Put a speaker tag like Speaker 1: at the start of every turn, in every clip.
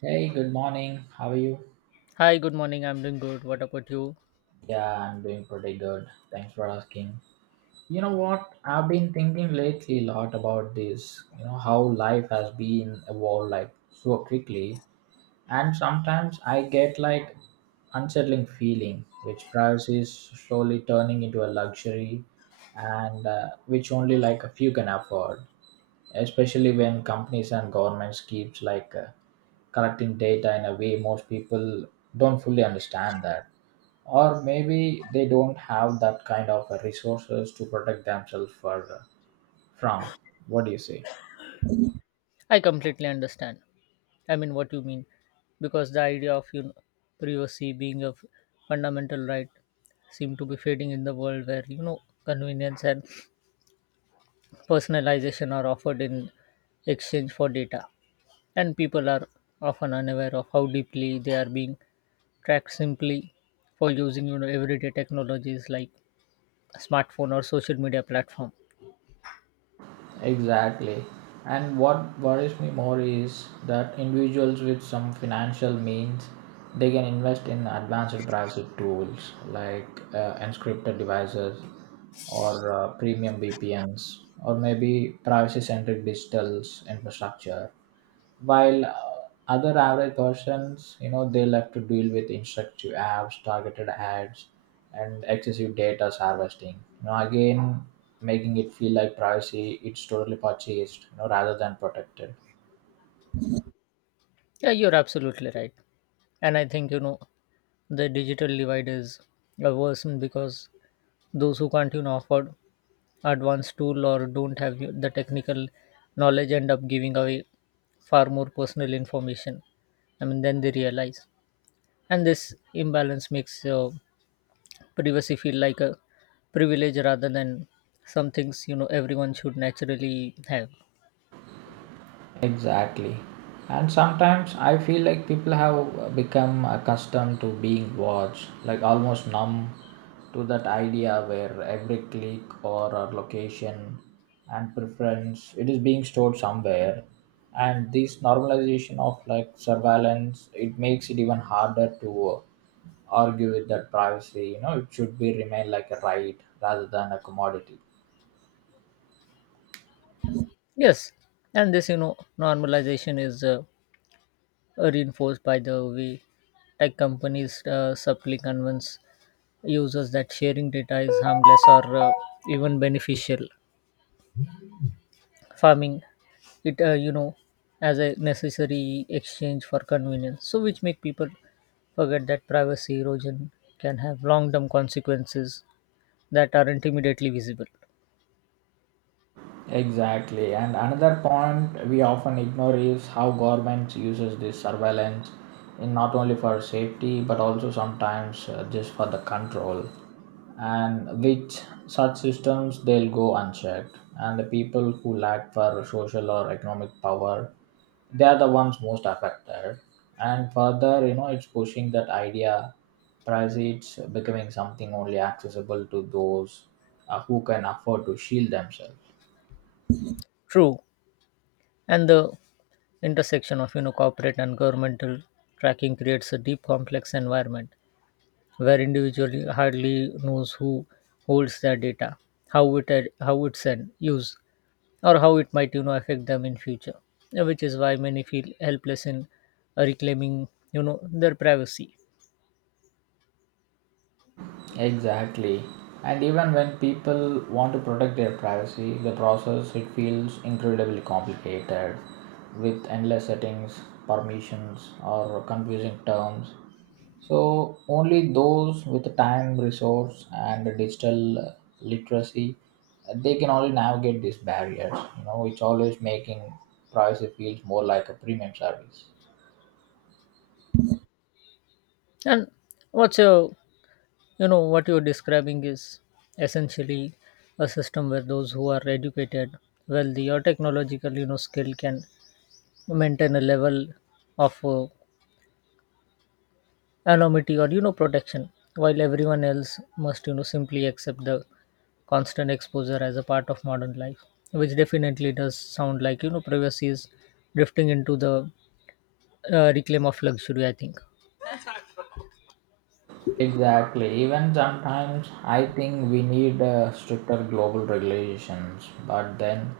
Speaker 1: Hey, good morning. How are you?
Speaker 2: Hi, good morning. I'm doing good. What about you?
Speaker 1: Yeah, I'm doing pretty good. Thanks for asking. You know what? I've been thinking lately a lot about this, how life has been evolved like so quickly. And sometimes I get like unsettling feeling, which price is slowly turning into a luxury and which only like a few can afford, especially when companies and governments keeps like collecting data in a way most people don't fully understand that or maybe they don't have that kind of resources to protect themselves for, from what do you say?
Speaker 2: I completely understand. What you mean. Because the idea of privacy being a fundamental right seem to be fading in the world where, convenience and personalization are offered in exchange for data. And people are often unaware of how deeply they are being tracked simply for using, everyday technologies like smartphone or social media platform.
Speaker 1: Exactly. And what worries me more is that individuals with some financial means they can invest in advanced privacy tools like encrypted devices or premium VPNs or maybe privacy centric digital infrastructure while other average persons they'll have to deal with instructive apps targeted ads and excessive data harvesting, again making it feel like privacy it's totally purchased, rather than protected.
Speaker 2: Yeah, you're absolutely right. And I think, the digital divide is a worsened because those who can't, afford advanced tool or don't have the technical knowledge end up giving away far more personal information. I mean, then they realize. And this imbalance makes privacy feel like a privilege rather than some things, everyone should naturally have.
Speaker 1: Exactly. And sometimes I feel like people have become accustomed to being watched, like almost numb to that idea where every click or a location and preference it is being stored somewhere. And this normalization of like surveillance, it makes it even harder to argue with that privacy. It should be remain like a right rather than a commodity.
Speaker 2: Yes. And this, normalization is reinforced by the way tech companies subtly convince users that sharing data is harmless or even beneficial farming it, as a necessary exchange for convenience, so which make people forget that privacy erosion can have long-term consequences that aren't immediately visible.
Speaker 1: Exactly. And another point we often ignore is how governments uses this surveillance in not only for safety but also sometimes just for the control. And which such systems they'll go unchecked. And the people who lack for social or economic power, they are the ones most affected. And further, it's pushing that idea price it's becoming something only accessible to those who can afford to shield themselves.
Speaker 2: True. And the intersection of corporate and governmental tracking creates a deep complex environment where individual hardly knows who holds their data, how it's an use, or how it might affect them in future. Which is why many feel helpless in reclaiming their privacy.
Speaker 1: Exactly. And even when people want to protect their privacy, the process it feels incredibly complicated with endless settings, permissions or confusing terms. So only those with the time, resource and the digital literacy they can only navigate these barriers. It's always making privacy feels more like a premium service.
Speaker 2: And what's your what you're describing is essentially a system where those who are educated, wealthy, or technologically skilled can maintain a level of anonymity or protection, while everyone else must simply accept the constant exposure as a part of modern life, which definitely does sound like privacy is drifting into the reclaim of luxury, I think.
Speaker 1: Exactly. Even sometimes I think we need stricter global regulations, but then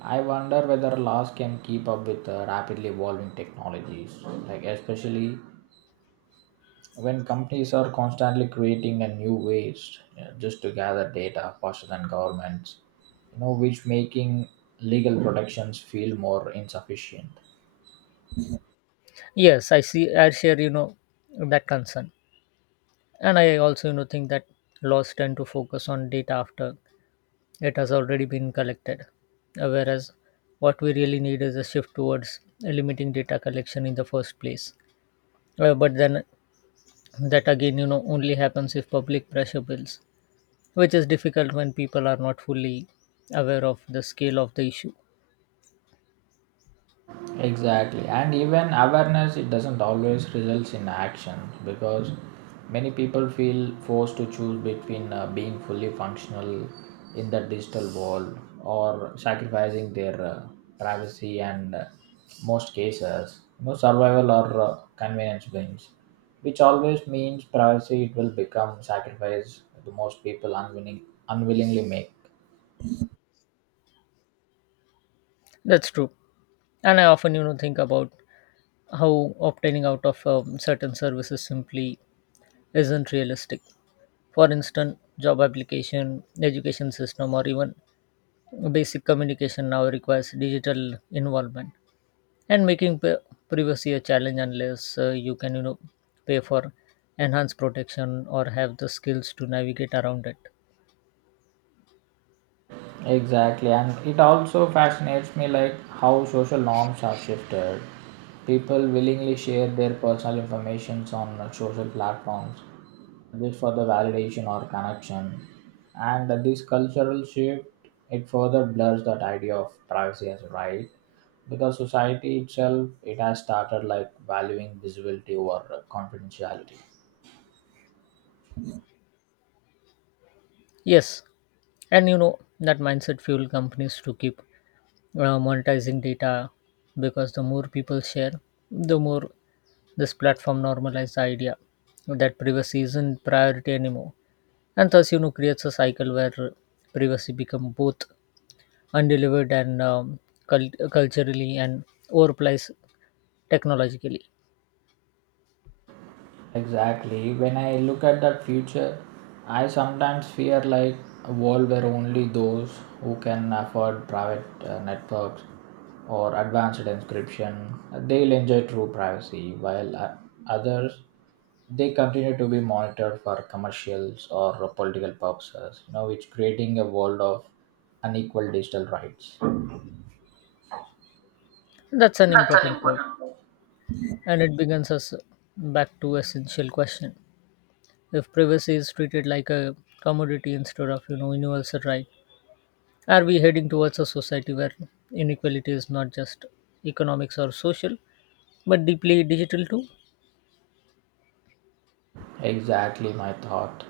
Speaker 1: I wonder whether laws can keep up with rapidly evolving technologies, like especially when companies are constantly creating a new ways just to gather data faster than governments, which making legal protections feel more insufficient.
Speaker 2: Yes, I see. I share that concern, and I also think that laws tend to focus on data after it has already been collected. Whereas what we really need is a shift towards limiting data collection in the first place. But then that again, only happens if public pressure builds, which is difficult when people are not fully aware of the scale of the issue.
Speaker 1: Exactly, and even awareness it doesn't always results in action because many people feel forced to choose between being fully functional in the digital world or sacrificing their privacy and most cases survival or convenience wins which always means privacy it will become sacrifice the most people unwilling unwillingly make.
Speaker 2: That's true. And I often think about how obtaining out of certain services simply isn't realistic. For instance, job application, education system, or even basic communication now requires digital involvement, and making privacy a challenge unless you can pay for enhanced protection or have the skills to navigate around it.
Speaker 1: Exactly, and it also fascinates me like how social norms are shifted. People willingly share their personal informations on social platforms just for the validation or connection. And this cultural shift it further blurs that idea of privacy as a right because society itself it has started like valuing visibility over confidentiality.
Speaker 2: Yes, and that mindset fuel companies to keep monetizing data, because the more people share, the more this platform normalizes the idea that privacy isn't priority anymore. And thus, creates a cycle where privacy become both undelivered and culturally and overpriced technologically.
Speaker 1: Exactly. When I look at that future, I sometimes fear like a world where only those who can afford private networks or advanced encryption they'll enjoy true privacy, while others they continue to be monitored for commercials or political purposes. It's creating a world of unequal digital rights.
Speaker 2: That's an
Speaker 1: That's an
Speaker 2: important point,
Speaker 1: important point.
Speaker 2: and it begins us back to essential question: if privacy is treated like a commodity instead of universal right, are we heading towards a society where inequality is not just economics or social, but deeply digital too?
Speaker 1: Exactly my thought.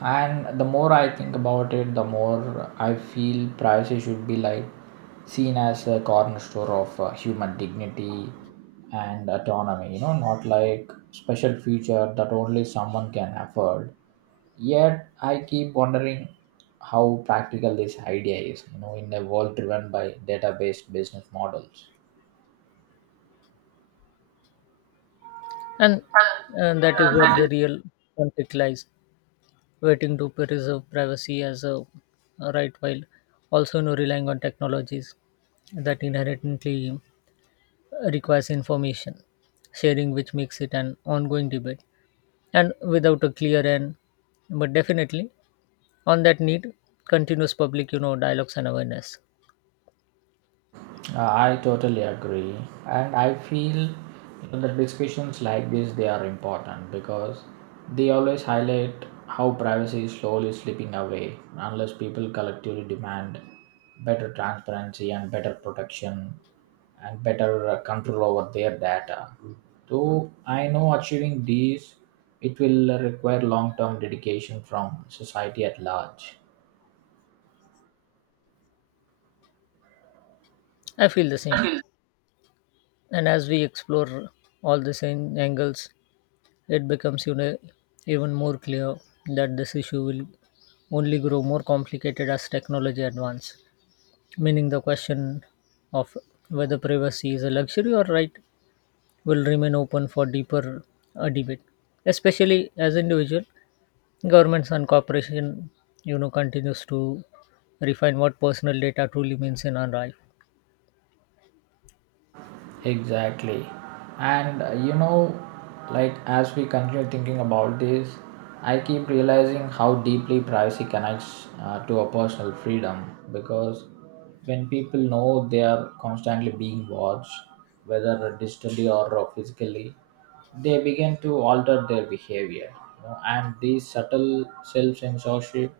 Speaker 1: And the more I think about it, the more I feel privacy should be like seen as a cornerstone of human dignity and autonomy, not like special feature that only someone can afford. Yet I keep wondering how practical this idea is, in a world driven by data-based business models.
Speaker 2: And and that is where the real conflict lies: waiting to preserve privacy as a right, while also relying on technologies that inherently requires information sharing, which makes it an ongoing debate. And without a clear end, but definitely on that need continuous public, dialogues and awareness.
Speaker 1: I totally agree, and I feel, that discussions like this they are important because they always highlight how privacy is slowly slipping away unless people collectively demand better transparency and better protection and better control over their data. Though I know achieving these it will require long-term dedication from society at large.
Speaker 2: I feel the same. And as we explore all the same angles, it becomes, even more clear that this issue will only grow more complicated as technology advances. Meaning the question of whether privacy is a luxury or right will remain open for deeper debate, especially as individual governments and corporation, continues to refine what personal data truly means in our life.
Speaker 1: Exactly. And like as we continue thinking about this, I keep realizing how deeply privacy connects to a personal freedom because when people know they are constantly being watched, whether digitally or physically, they begin to alter their behavior. And these subtle self censorship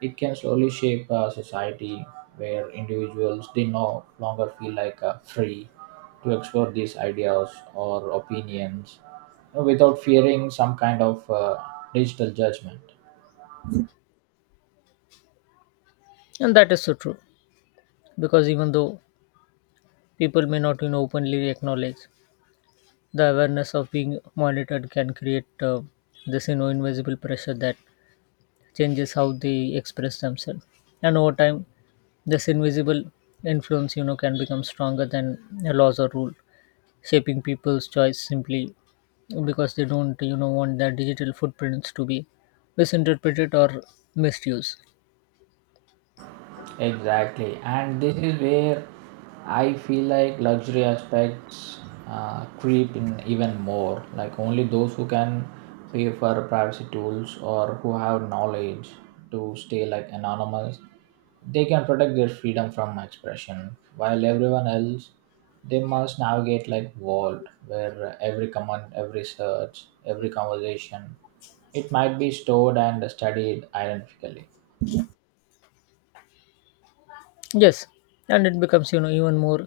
Speaker 1: it can slowly shape a society where individuals they no longer feel like free to explore these ideas or opinions, without fearing some kind of digital judgment.
Speaker 2: And that is so true, because even though people may not openly acknowledge, the awareness of being monitored can create this invisible pressure that changes how they express themselves. And over time, this invisible influence can become stronger than a laws or rule, shaping people's choice simply because they don't want their digital footprints to be misinterpreted or misused.
Speaker 1: Exactly, and this is where I feel like luxury aspects creep in even more. Like only those who can pay for privacy tools or who have knowledge to stay like anonymous, they can protect their freedom from expression. While everyone else, they must navigate like world where every comment, every search, every conversation, it might be stored and studied identically.
Speaker 2: Yes. And it becomes even more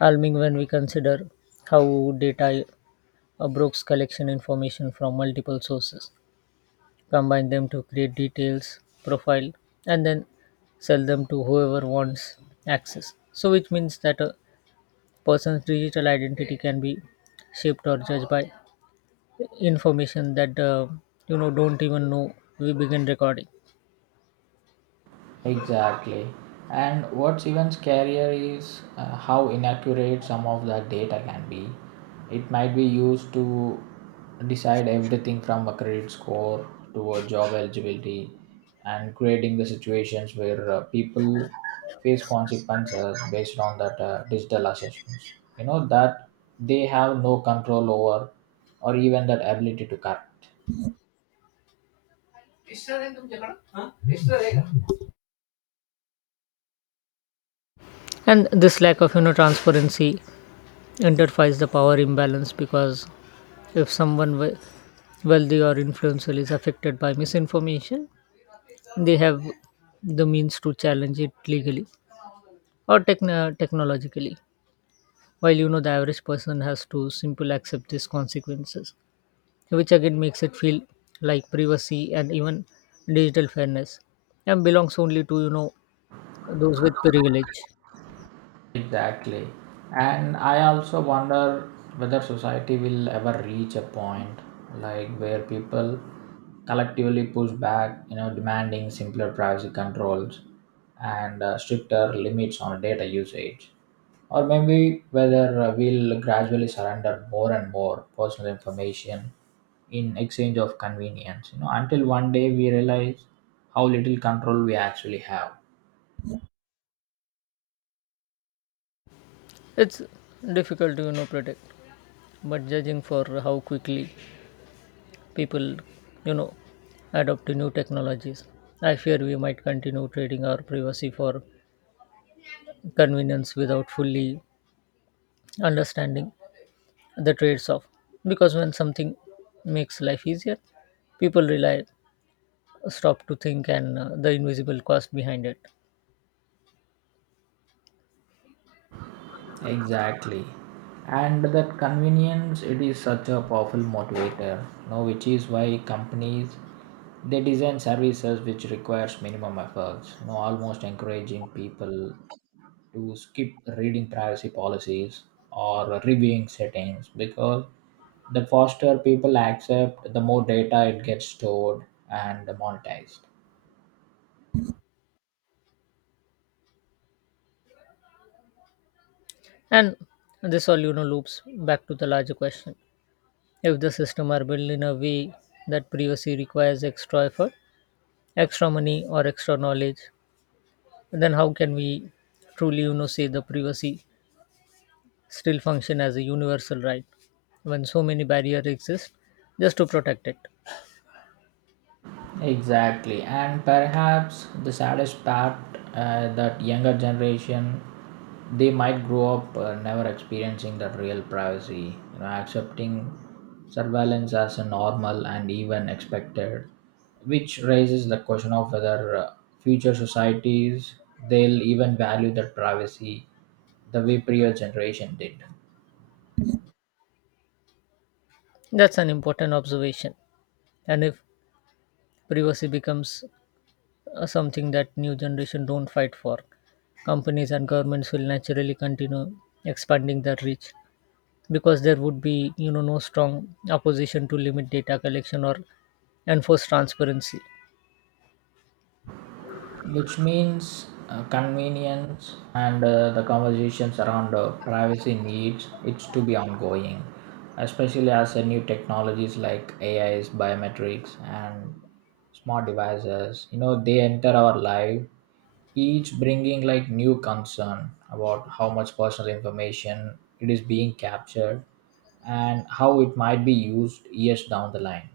Speaker 2: alarming when we consider how data brokes collection information from multiple sources, combine them to create details profile, and then sell them to whoever wants access. So which means that a person's digital identity can be shaped or judged by information that don't even know we begin recording.
Speaker 1: Exactly. And what's even scarier is how inaccurate some of that data can be. It might be used to decide everything from a credit score to a job eligibility and creating the situations where people face consequences based on that digital assessments. That they have no control over or even that ability to correct.
Speaker 2: And this lack of transparency identifies the power imbalance, because if someone wealthy or influential is affected by misinformation, they have the means to challenge it legally or technologically, while the average person has to simply accept these consequences, which again makes it feel like privacy and even digital fairness and belongs only to those with privilege.
Speaker 1: Exactly. And I also wonder whether society will ever reach a point like where people collectively push back, demanding simpler privacy controls and stricter limits on data usage. Or maybe whether we'll gradually surrender more and more personal information in exchange of convenience, until one day we realize how little control we actually have.
Speaker 2: It's difficult to predict, but judging for how quickly people you know adopt to new technologies, I fear we might continue trading our privacy for convenience without fully understanding the trades off, because when something makes life easier, people rely stop to think and the invisible cost behind it.
Speaker 1: Exactly. And that convenience it is such a powerful motivator, which is why companies they design services which requires minimum efforts, almost encouraging people to skip reading privacy policies or reviewing settings because the faster people accept, the more data it gets stored and monetized.
Speaker 2: And this all, loops back to the larger question. If the system are built in a way that privacy requires extra effort, extra money or extra knowledge, then how can we truly, say the privacy still function as a universal right when so many barriers exist just to protect it?
Speaker 1: Exactly, and perhaps the saddest part that younger generation they might grow up never experiencing that real privacy, accepting surveillance as a normal and even expected, which raises the question of whether future societies they'll even value that privacy the way prior generation did.
Speaker 2: That's an important observation. And if privacy becomes something that new generation don't fight for, companies and governments will naturally continue expanding their reach, because there would be no strong opposition to limit data collection or enforce transparency.
Speaker 1: Which means convenience and the conversations around privacy needs it's to be ongoing, especially as new technologies like AIs biometrics and smart devices they enter our life, each bringing like new concern about how much personal information it is being captured and how it might be used years down the line.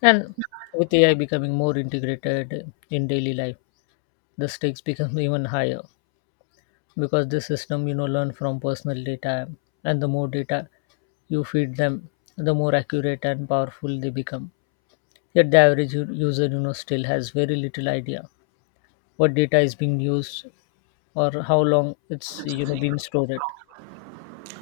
Speaker 2: And with AI becoming more integrated in daily life, the stakes become even higher, because this system learn from personal data, and the more data you feed them, the more accurate and powerful they become. Yet the average user still has very little idea what data is being used or how long it's being stored.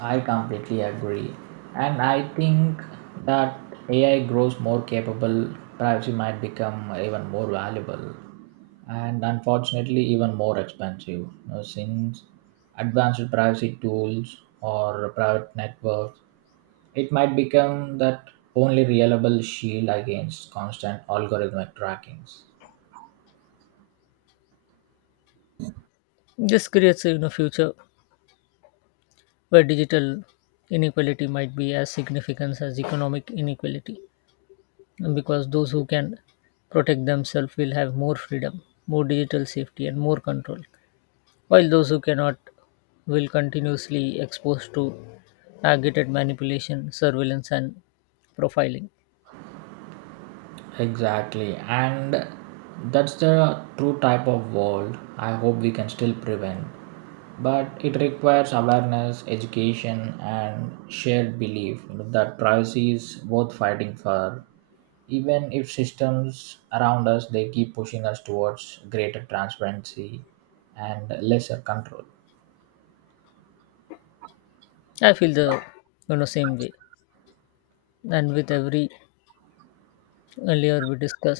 Speaker 1: I completely agree. And I think that AI grows more capable, privacy might become even more valuable and unfortunately even more expensive. Since advanced privacy tools or private networks, it might become that only reliable shield against constant algorithmic trackings.
Speaker 2: This creates a future where digital inequality might be as significant as economic inequality, because those who can protect themselves will have more freedom, more digital safety, and more control, while those who cannot will continuously exposed to targeted manipulation, surveillance, and profiling.
Speaker 1: Exactly, and that's the true type of world I hope we can still prevent. But it requires awareness, education, and shared belief, that privacy is worth fighting for. Even if systems around us they keep pushing us towards greater transparency and lesser control.
Speaker 2: I feel the same way, and with every layer we discuss,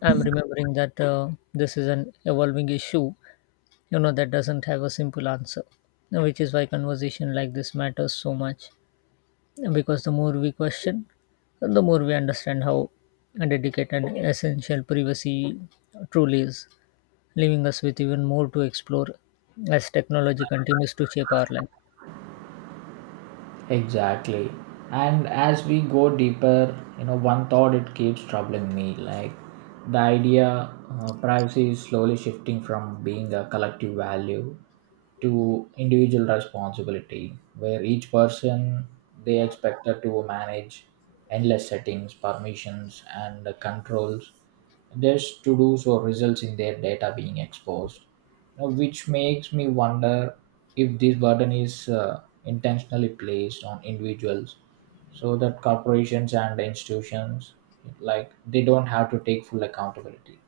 Speaker 2: I'm remembering that this is an evolving issue that doesn't have a simple answer, which is why conversation like this matters so much, because the more we question, the more we understand how delicate and essential privacy truly is, leaving us with even more to explore as technology continues to shape our life.
Speaker 1: Exactly. And as we go deeper, one thought it keeps troubling me like the idea privacy is slowly shifting from being a collective value to individual responsibility, where each person they expected to manage endless settings, permissions, and controls just to do so results in their data being exposed. Now, which makes me wonder if this burden is. Intentionally placed on individuals so that corporations and institutions like they don't have to take full accountability.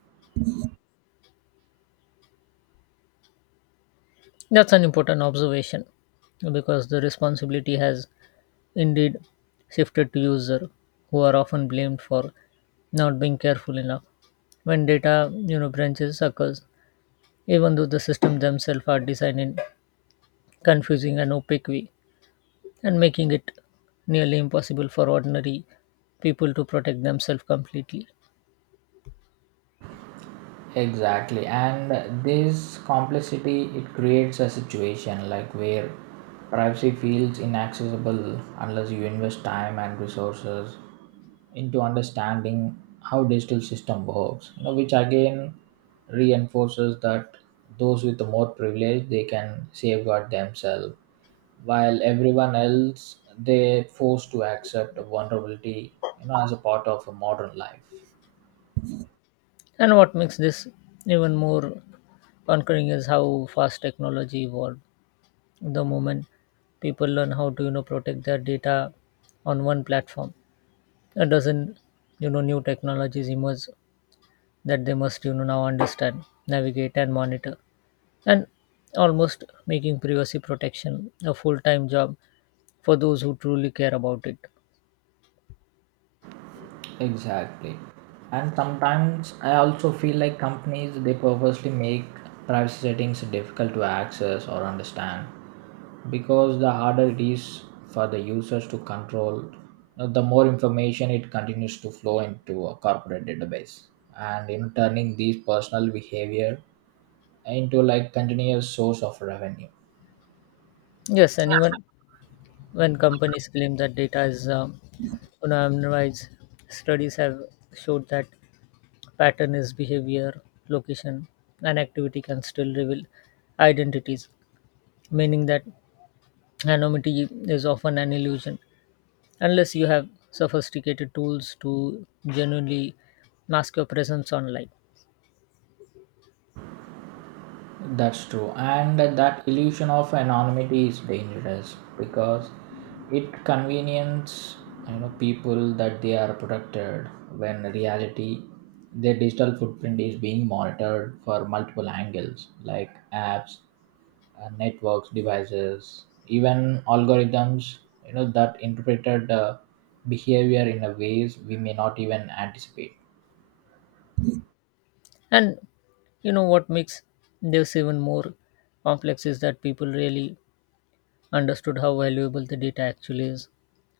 Speaker 2: That's an important observation, because the responsibility has indeed shifted to users who are often blamed for not being careful enough when data branches occurs, even though the systems themselves are designed in confusing and opaque way, and making it nearly impossible for ordinary people to protect themselves completely.
Speaker 1: Exactly, and this complexity it creates a situation like where privacy feels inaccessible unless you invest time and resources into understanding how digital system works. Which again reinforces that those with the more privilege they can safeguard themselves, while everyone else they're forced to accept vulnerability. As a part of a modern life.
Speaker 2: And what makes this even more conquering is how fast technology evolved. The moment people learn how to protect their data on one platform, a dozen, new technologies emerge that they must now understand, navigate, and monitor, and almost making privacy protection a full-time job for those who truly care about it.
Speaker 1: Exactly. And sometimes I also feel like companies they purposely make privacy settings difficult to access or understand because the harder it is for the users to control, the more information it continues to flow into a corporate database and turning these personal behavior into like continuous source of revenue.
Speaker 2: Yes, and even when companies claim that data is anonymized, studies have showed that pattern is behavior, location, and activity can still reveal identities, meaning that anonymity is often an illusion unless you have sophisticated tools to genuinely mask your presence online.
Speaker 1: That's true. And that illusion of anonymity is dangerous because it convenience people that they are protected when in reality their digital footprint is being monitored for multiple angles like apps, networks, devices, even algorithms that interpreted behavior in a ways we may not even anticipate.
Speaker 2: And what makes this even more complex is that people really understood how valuable the data actually is,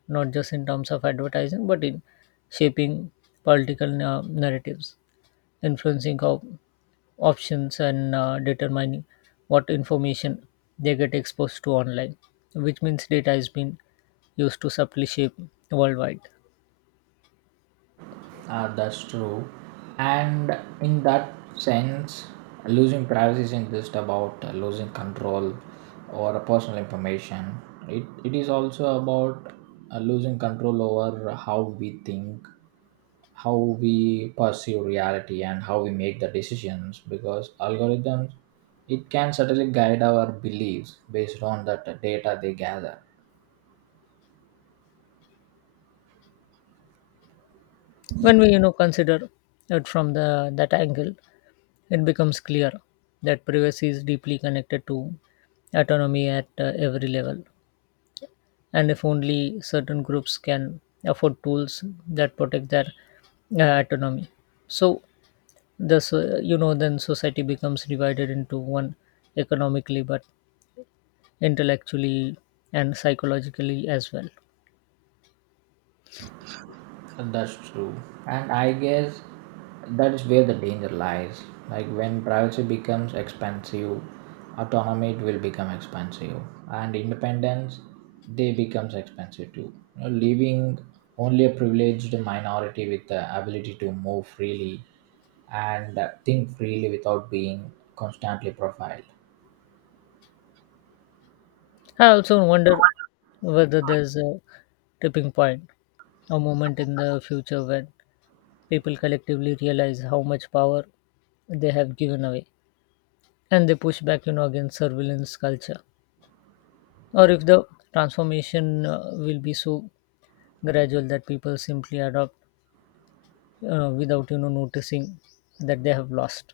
Speaker 2: not just in terms of advertising, but in shaping political narratives, influencing how options, and determining what information they get exposed to online, which means data is being used to subtly shape worldwide.
Speaker 1: That's true. And in that sense, losing privacy isn't just about losing control or personal information. It is also about losing control over how we think, how we perceive reality, and how we make the decisions. Because algorithms, it can certainly guide our beliefs based on that data they gather.
Speaker 2: When we consider it from the that angle, it becomes clear that privacy is deeply connected to autonomy at every level. And if only certain groups can afford tools that protect their autonomy, so this then society becomes divided into one economically but intellectually and psychologically as well.
Speaker 1: And that's true. And I guess that's where the danger lies. Like when privacy becomes expensive, autonomy will become expensive, and independence they becomes expensive too. Leaving only a privileged minority with the ability to move freely and think freely without being constantly profiled.
Speaker 2: I also wonder whether there's a tipping point, a moment in the future when people collectively realize how much power they have given away and they push back against surveillance culture, or if the transformation will be so gradual that people simply adopt without noticing that they have lost.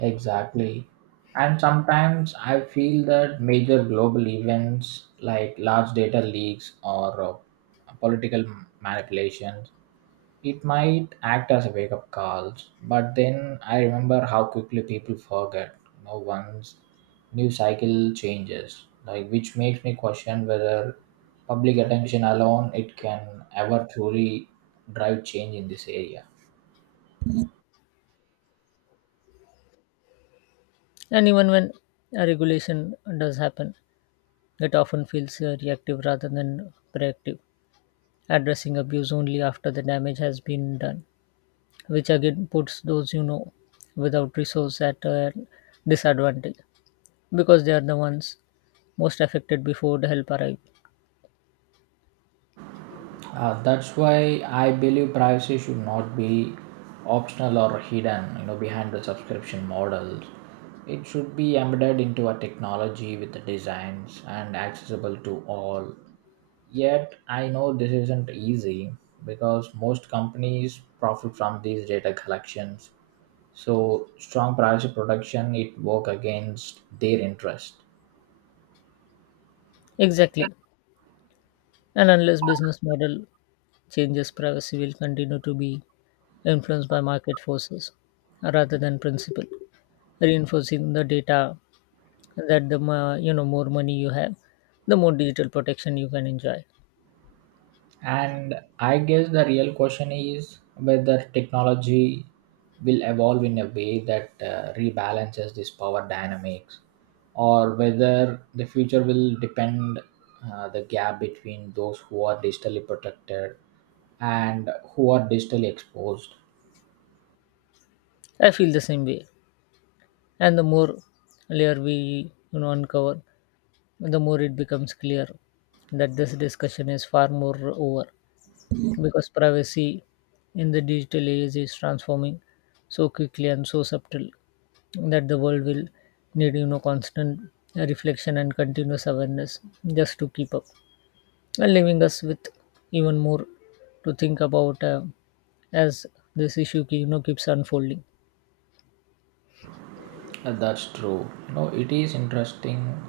Speaker 1: Exactly. And sometimes I feel that major global events like large data leaks or political manipulations, it might act as a wake up calls. But then I remember how quickly people forget. Once news cycle changes, like which makes me question whether public attention alone it can ever truly drive change in this area.
Speaker 2: And even when a regulation does happen, it often feels reactive rather than proactive, addressing abuse only after the damage has been done, which again puts those without resource at a disadvantage, because they are the ones most affected before the help arrives.
Speaker 1: That's why I believe privacy should not be optional or hidden, behind the subscription models. It should be embedded into a technology with the designs and accessible to all. Yet I know this isn't easy because most companies profit from these data collections. So strong privacy protection it work against their interest.
Speaker 2: Exactly. And unless business model changes, privacy will continue to be influenced by market forces rather than principle, reinforcing the data that the more money you have, the more digital protection you can enjoy.
Speaker 1: And I guess the real question is whether technology will evolve in a way that rebalances this power dynamics or whether the future will depend the gap between those who are digitally protected and who are digitally exposed.
Speaker 2: I feel the same way, and the more layer we uncover, the more it becomes clear that this discussion is far more over, because privacy in the digital age is transforming so quickly and so subtle that the world will need constant reflection and continuous awareness just to keep up, and leaving us with even more to think about as this issue keeps unfolding.
Speaker 1: That's true. It is interesting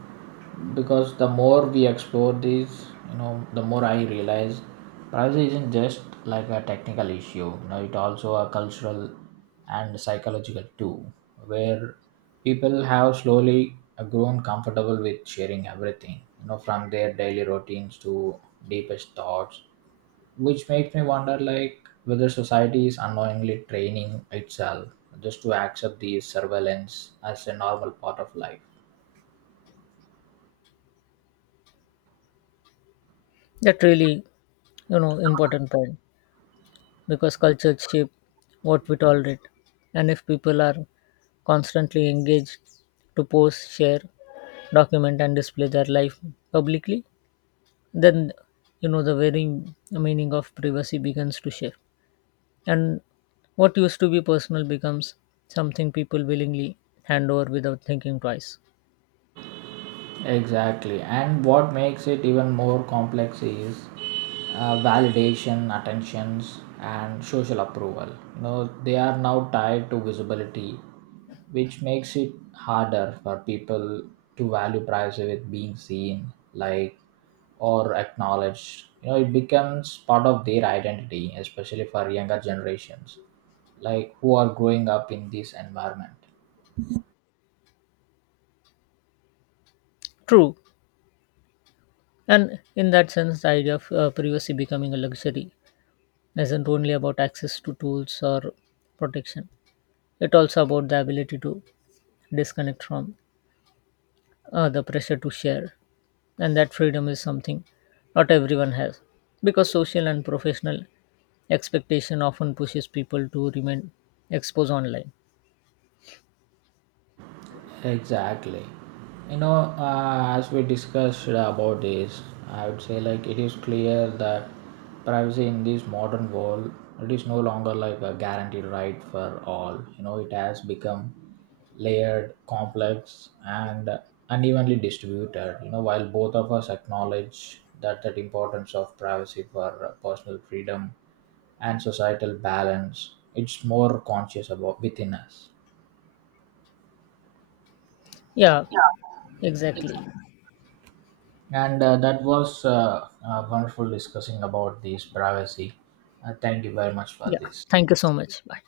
Speaker 1: because the more we explore these, the more I realize privacy isn't just like a technical issue. It also a cultural and psychological too, where people have slowly grown comfortable with sharing everything. From their daily routines to deepest thoughts which makes me wonder like whether society is unknowingly training itself just to accept these surveillance as a normal part of life.
Speaker 2: That really important point, because culture shape what we tolerate, and if people are constantly engaged to post share document and display their life publicly, then the very meaning of privacy begins to shift. And what used to be personal becomes something people willingly hand over without thinking twice.
Speaker 1: Exactly, and what makes it even more complex is validation attentions and social approval they are now tied to visibility which makes it harder for people to value privacy with being seen like or acknowledged it becomes part of their identity especially for younger generations like who are growing up in this environment.
Speaker 2: True. And in that sense, the idea of privacy becoming a luxury isn't only about access to tools or protection. It also about the ability to disconnect from the pressure to share. And that freedom is something not everyone has, because social and professional expectation often pushes people to remain exposed online.
Speaker 1: Exactly. As we discussed about this, I would say like it is clear that privacy in this modern world it is no longer like a guaranteed right for all. It has become layered, complex, and unevenly distributed. While both of us acknowledge that that importance of privacy for personal freedom and societal balance, it's more conscious about within us.
Speaker 2: Yeah,
Speaker 1: Yeah,
Speaker 2: exactly.
Speaker 1: and that was wonderful discussing about this privacy. Thank you very much for
Speaker 2: Yeah.
Speaker 1: this.
Speaker 2: Thank you so much. Bye.